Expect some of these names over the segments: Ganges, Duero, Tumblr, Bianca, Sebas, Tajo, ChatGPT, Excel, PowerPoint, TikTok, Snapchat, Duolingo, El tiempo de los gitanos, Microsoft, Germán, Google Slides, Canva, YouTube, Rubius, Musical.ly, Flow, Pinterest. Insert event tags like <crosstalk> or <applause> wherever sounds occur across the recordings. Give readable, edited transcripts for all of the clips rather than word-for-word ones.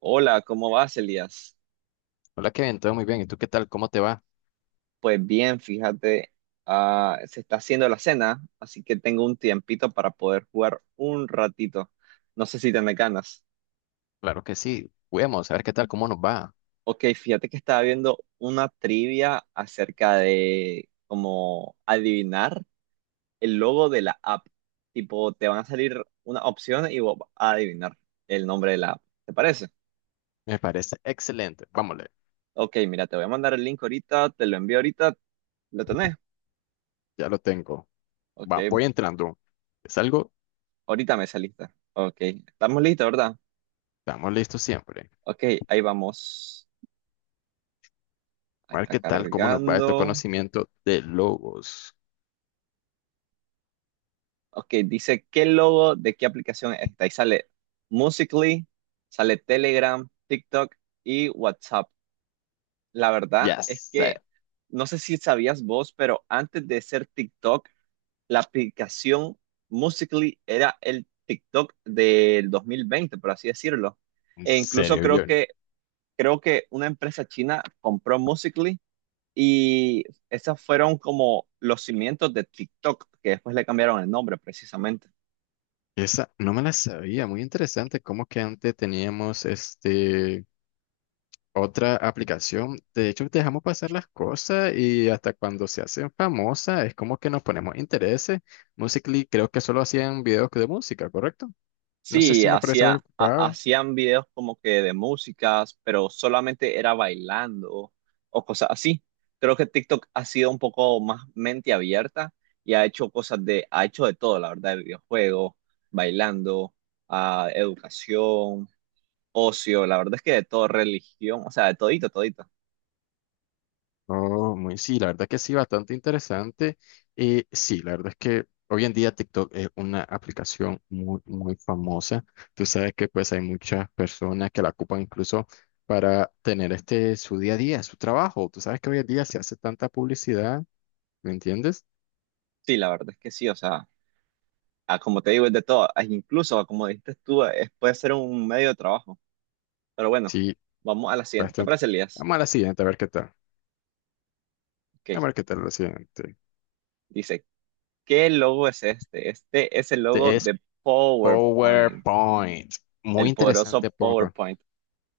Hola, ¿cómo vas, Elías? Hola Kevin, todo muy bien. ¿Y tú qué tal? ¿Cómo te va? Pues bien, fíjate, se está haciendo la cena, así que tengo un tiempito para poder jugar un ratito. No sé si te me ganas. Claro que sí. Vamos a ver qué tal, cómo nos va. Ok, fíjate que estaba viendo una trivia acerca de cómo adivinar el logo de la app. Tipo, te van a salir una opción y vos vas a adivinar el nombre de la app. ¿Te parece? Me parece excelente. Vámonos, Ok, mira, te voy a mandar el link ahorita, te lo envío ahorita, ¿lo tenés? ya lo tengo. Ok, Va, voy entrando. Es algo, ahorita me saliste. Ok, estamos listos, ¿verdad? estamos listos siempre. Ok, ahí vamos. Ahí A ver está qué tal, cómo nos va este cargando. conocimiento de logos. Ok, dice, ¿qué logo de qué aplicación es esta? Y sale Musical.ly, sale Telegram, TikTok y WhatsApp. La verdad Ya es sé, que no sé si sabías vos, pero antes de ser TikTok, la aplicación Musical.ly era el TikTok del 2020, por así decirlo. en E incluso serio, yo. Creo que una empresa china compró Musical.ly, y esos fueron como los cimientos de TikTok, que después le cambiaron el nombre precisamente. Esa no me la sabía. Muy interesante cómo que antes teníamos este otra aplicación. De hecho, dejamos pasar las cosas y hasta cuando se hacen famosas es como que nos ponemos intereses. Musical.ly creo que solo hacían videos de música, ¿correcto? No sé Sí, si me parece preocupado. hacían videos como que de músicas, pero solamente era bailando o cosas así. Creo que TikTok ha sido un poco más mente abierta y ha hecho ha hecho de todo, la verdad: videojuegos, bailando, educación, ocio, la verdad es que de todo, religión, o sea, de todito, todito. Oh, muy sí, la verdad que sí, bastante interesante. Y sí, la verdad es que hoy en día TikTok es una aplicación muy, muy famosa. Tú sabes que pues hay muchas personas que la ocupan incluso para tener este su día a día, su trabajo. Tú sabes que hoy en día se hace tanta publicidad, ¿me entiendes? Sí, la verdad es que sí, o sea, como te digo, es de todo. Ah, incluso, como dijiste tú, puede ser un medio de trabajo. Pero bueno, Sí, vamos a la siguiente. ¿Te bastante. parece, Elías? Vamos a la siguiente, a ver qué tal. Ok. A ver qué tal la siguiente. Dice, ¿qué logo es este? Este es el logo Este es de PowerPoint, PowerPoint. Muy el poderoso interesante, PowerPoint. PowerPoint.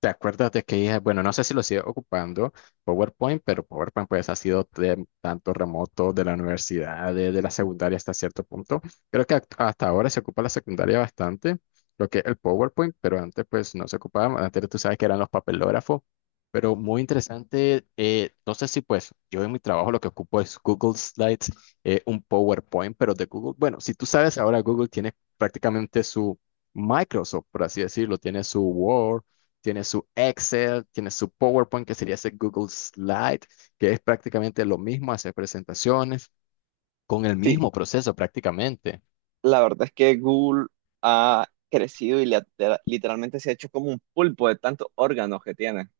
¿Te acuerdas de que dije, bueno, no sé si lo sigue ocupando PowerPoint, pero PowerPoint pues ha sido de tanto remoto de la universidad, de la secundaria hasta cierto punto? Creo que hasta ahora se ocupa la secundaria bastante, lo que es el PowerPoint, pero antes pues no se ocupaba, antes tú sabes que eran los papelógrafos, pero muy interesante. No sé si pues yo en mi trabajo lo que ocupo es Google Slides, un PowerPoint, pero de Google. Bueno, si tú sabes ahora Google tiene prácticamente su... Microsoft, por así decirlo, tiene su Word, tiene su Excel, tiene su PowerPoint, que sería ese Google Slide, que es prácticamente lo mismo, hacer presentaciones con el Sí, mismo proceso prácticamente. la verdad es que Google ha crecido y le literalmente se ha hecho como un pulpo de tantos órganos que tiene.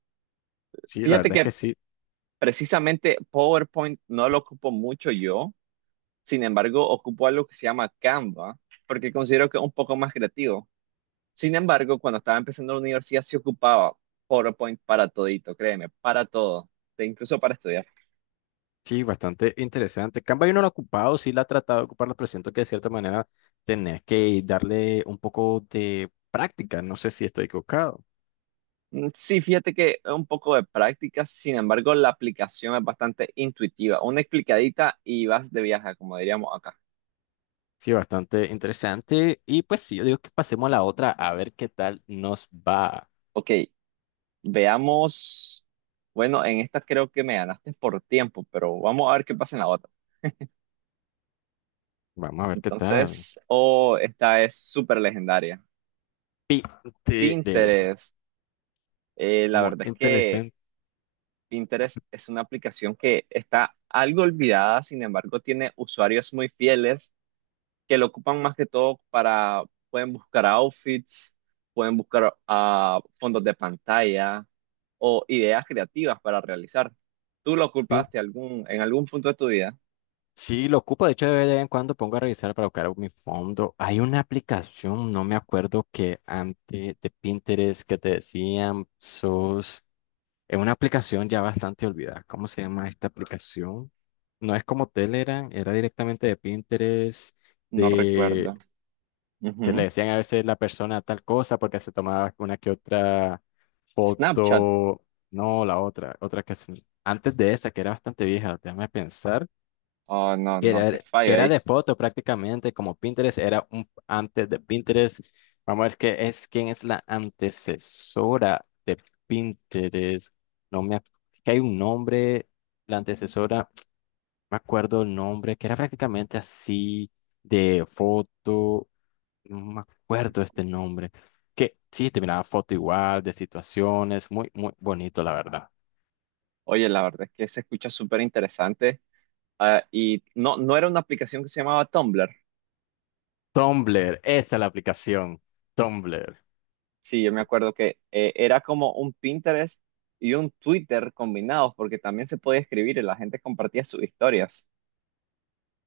Sí, la Fíjate verdad es que que sí, precisamente PowerPoint no lo ocupo mucho yo. Sin embargo, ocupo algo que se llama Canva, porque considero que es un poco más creativo. Sin embargo, cuando estaba empezando la universidad, sí ocupaba PowerPoint para todito, créeme, para todo, e incluso para estudiar. sí, bastante interesante. Canva yo no lo he ocupado, sí la he tratado de ocupar, pero siento que de cierta manera tenés que darle un poco de práctica, no sé si estoy equivocado. Mm, sí, fíjate que es un poco de práctica, sin embargo, la aplicación es bastante intuitiva. Una explicadita y vas de viaje, como diríamos acá. Sí, bastante interesante. Y pues sí, yo digo que pasemos a la otra a ver qué tal nos va. Ok, veamos. Bueno, en esta creo que me ganaste por tiempo, pero vamos a ver qué pasa en la otra. Vamos a ver qué tal. Entonces, oh, esta es súper legendaria. Pinterest, Pinterest. La muy verdad es que interesante. Pinterest es una aplicación que está algo olvidada, sin embargo, tiene usuarios muy fieles que lo ocupan más que todo para, pueden buscar outfits, pueden buscar fondos de pantalla o ideas creativas para realizar. ¿Tú lo ocupaste algún, en algún punto de tu vida? Sí, lo ocupo. De hecho, de vez en cuando pongo a revisar para buscar mi fondo. Hay una aplicación, no me acuerdo, que antes de Pinterest que te decían sos. Es una aplicación ya bastante olvidada. ¿Cómo se llama esta aplicación? No es como Telegram, era directamente de Pinterest, No de recuerdo. que le Ujú. decían a veces la persona tal cosa porque se tomaba una que otra Snapchat. foto. No, la otra, antes de esa, que era bastante vieja, déjame pensar, Oh, no, que no, te era, que fallo. era de foto prácticamente, como Pinterest, era un antes de Pinterest. Vamos a ver qué es, quién es la antecesora de Pinterest. No me, ac- Que hay un nombre, la antecesora, <tsk> me acuerdo el nombre, que era prácticamente así de foto, no me acuerdo este nombre. Que sí, te miraba foto igual, de situaciones, muy, muy bonito, la verdad. Oye, la verdad es que se escucha súper interesante. Ah, y no, no era una aplicación que se llamaba Tumblr. Tumblr, esa es la aplicación, Tumblr. Sí, yo me acuerdo que era como un Pinterest y un Twitter combinados, porque también se podía escribir y la gente compartía sus historias.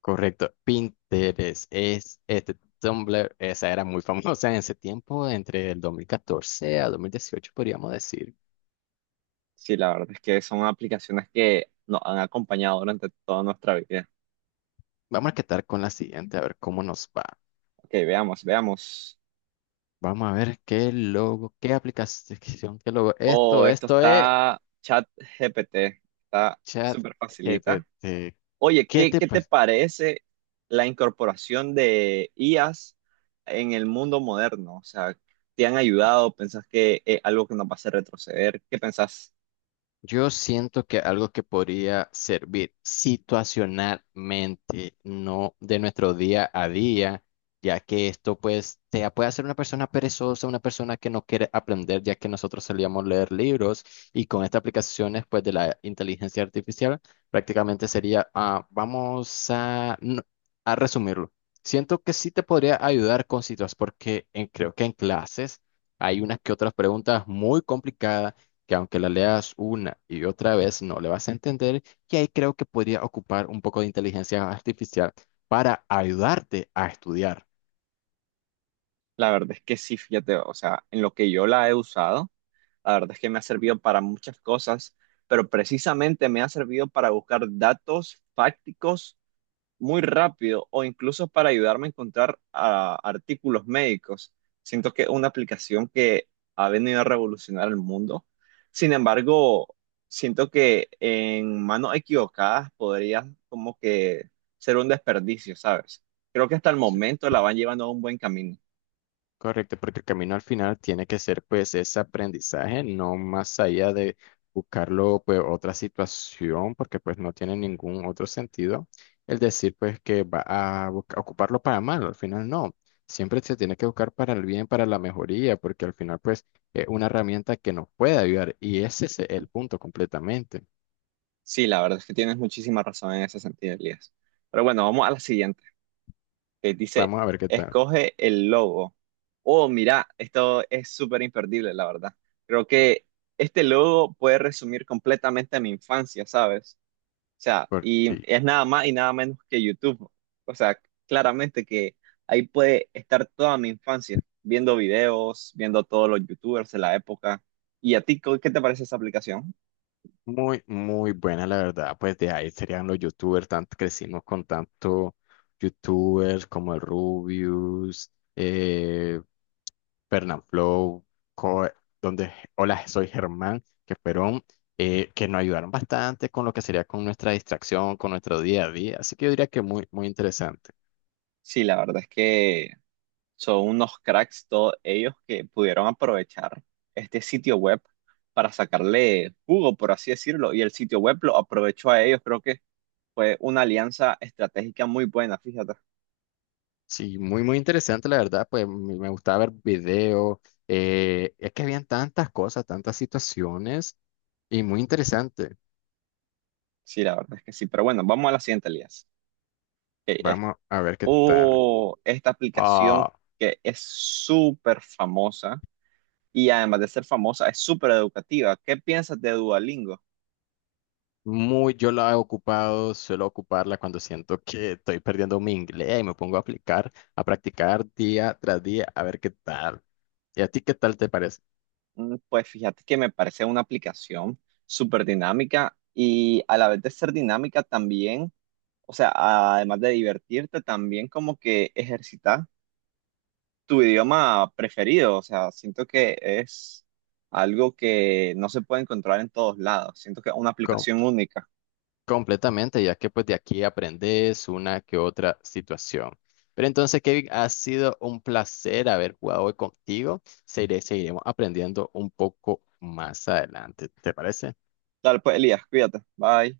Correcto, Pinterest es este Tumblr, esa era muy famosa en ese tiempo, entre el 2014 a 2018 podríamos decir. Sí, la verdad es que son aplicaciones que nos han acompañado durante toda nuestra vida. Vamos a quedar con la siguiente, a ver cómo nos va. Ok, veamos, veamos. Vamos a ver qué logo, qué aplicación, qué logo. Oh, Esto, esto esto es está chat GPT, Está súper facilita. ChatGPT. Oye, ¿Qué te... ¿qué te parece la incorporación de IAs en el mundo moderno? O sea, ¿te han ayudado? ¿Pensás que es algo que nos va a hacer retroceder? ¿Qué pensás? Yo siento que algo que podría servir situacionalmente, no de nuestro día a día, ya que esto pues te puede hacer una persona perezosa, una persona que no quiere aprender, ya que nosotros solíamos leer libros y con estas aplicaciones pues de la inteligencia artificial prácticamente sería, vamos a, a resumirlo. Siento que sí te podría ayudar con situaciones porque creo que en clases hay unas que otras preguntas muy complicadas que aunque la leas una y otra vez no le vas a entender, y ahí creo que podría ocupar un poco de inteligencia artificial para ayudarte a estudiar. La verdad es que sí, fíjate, o sea, en lo que yo la he usado, la verdad es que me ha servido para muchas cosas, pero precisamente me ha servido para buscar datos fácticos muy rápido o incluso para ayudarme a encontrar artículos médicos. Siento que es una aplicación que ha venido a revolucionar el mundo. Sin embargo, siento que en manos equivocadas podría como que ser un desperdicio, ¿sabes? Creo que hasta el momento la van llevando a un buen camino. Correcto, porque el camino al final tiene que ser pues ese aprendizaje, no más allá de buscarlo pues otra situación, porque pues no tiene ningún otro sentido el decir pues que va a ocuparlo para mal, al final no, siempre se tiene que buscar para el bien, para la mejoría, porque al final pues es una herramienta que nos puede ayudar y ese es el punto completamente. Sí, la verdad es que tienes muchísima razón en ese sentido, Elías. Pero bueno, vamos a la siguiente, que dice, Vamos a ver qué tal, escoge el logo. Oh, mira, esto es súper imperdible, la verdad. Creo que este logo puede resumir completamente mi infancia, ¿sabes? O sea, por y sí. es nada más y nada menos que YouTube. O sea, claramente que ahí puede estar toda mi infancia, viendo videos, viendo todos los YouTubers de la época. ¿Y a ti, qué te parece esa aplicación? Muy, muy buena, la verdad. Pues de ahí serían los youtubers, tanto crecimos con tanto youtubers como el Rubius, eh, Flow, donde Hola, soy Germán, que fueron, que nos ayudaron bastante con lo que sería con nuestra distracción, con nuestro día a día. Así que yo diría que muy, muy interesante. Sí, la verdad es que son unos cracks todos ellos que pudieron aprovechar este sitio web para sacarle jugo, por así decirlo, y el sitio web lo aprovechó a ellos. Creo que fue una alianza estratégica muy buena, fíjate. Sí, muy, muy interesante, la verdad. Pues me gustaba ver videos. Es que habían tantas cosas, tantas situaciones y muy interesante. Sí, la verdad es que sí. Pero bueno, vamos a la siguiente alianza, que es, Vamos a ver qué tal. oh, esta aplicación Ah, que es súper famosa y, además de ser famosa, es súper educativa. ¿Qué piensas de Duolingo? muy, yo la he ocupado, suelo ocuparla cuando siento que estoy perdiendo mi inglés y me pongo a aplicar, a practicar día tras día, a ver qué tal. ¿Y a ti qué tal te parece? Mm, pues fíjate que me parece una aplicación súper dinámica y, a la vez de ser dinámica también, o sea, además de divertirte, también como que ejercitas tu idioma preferido, o sea, siento que es algo que no se puede encontrar en todos lados, siento que es una aplicación Com- única. Completamente, ya que pues de aquí aprendes una que otra situación. Pero entonces, Kevin, ha sido un placer haber jugado hoy contigo. Seguiremos aprendiendo un poco más adelante. ¿Te parece? Dale, pues Elías, cuídate, bye.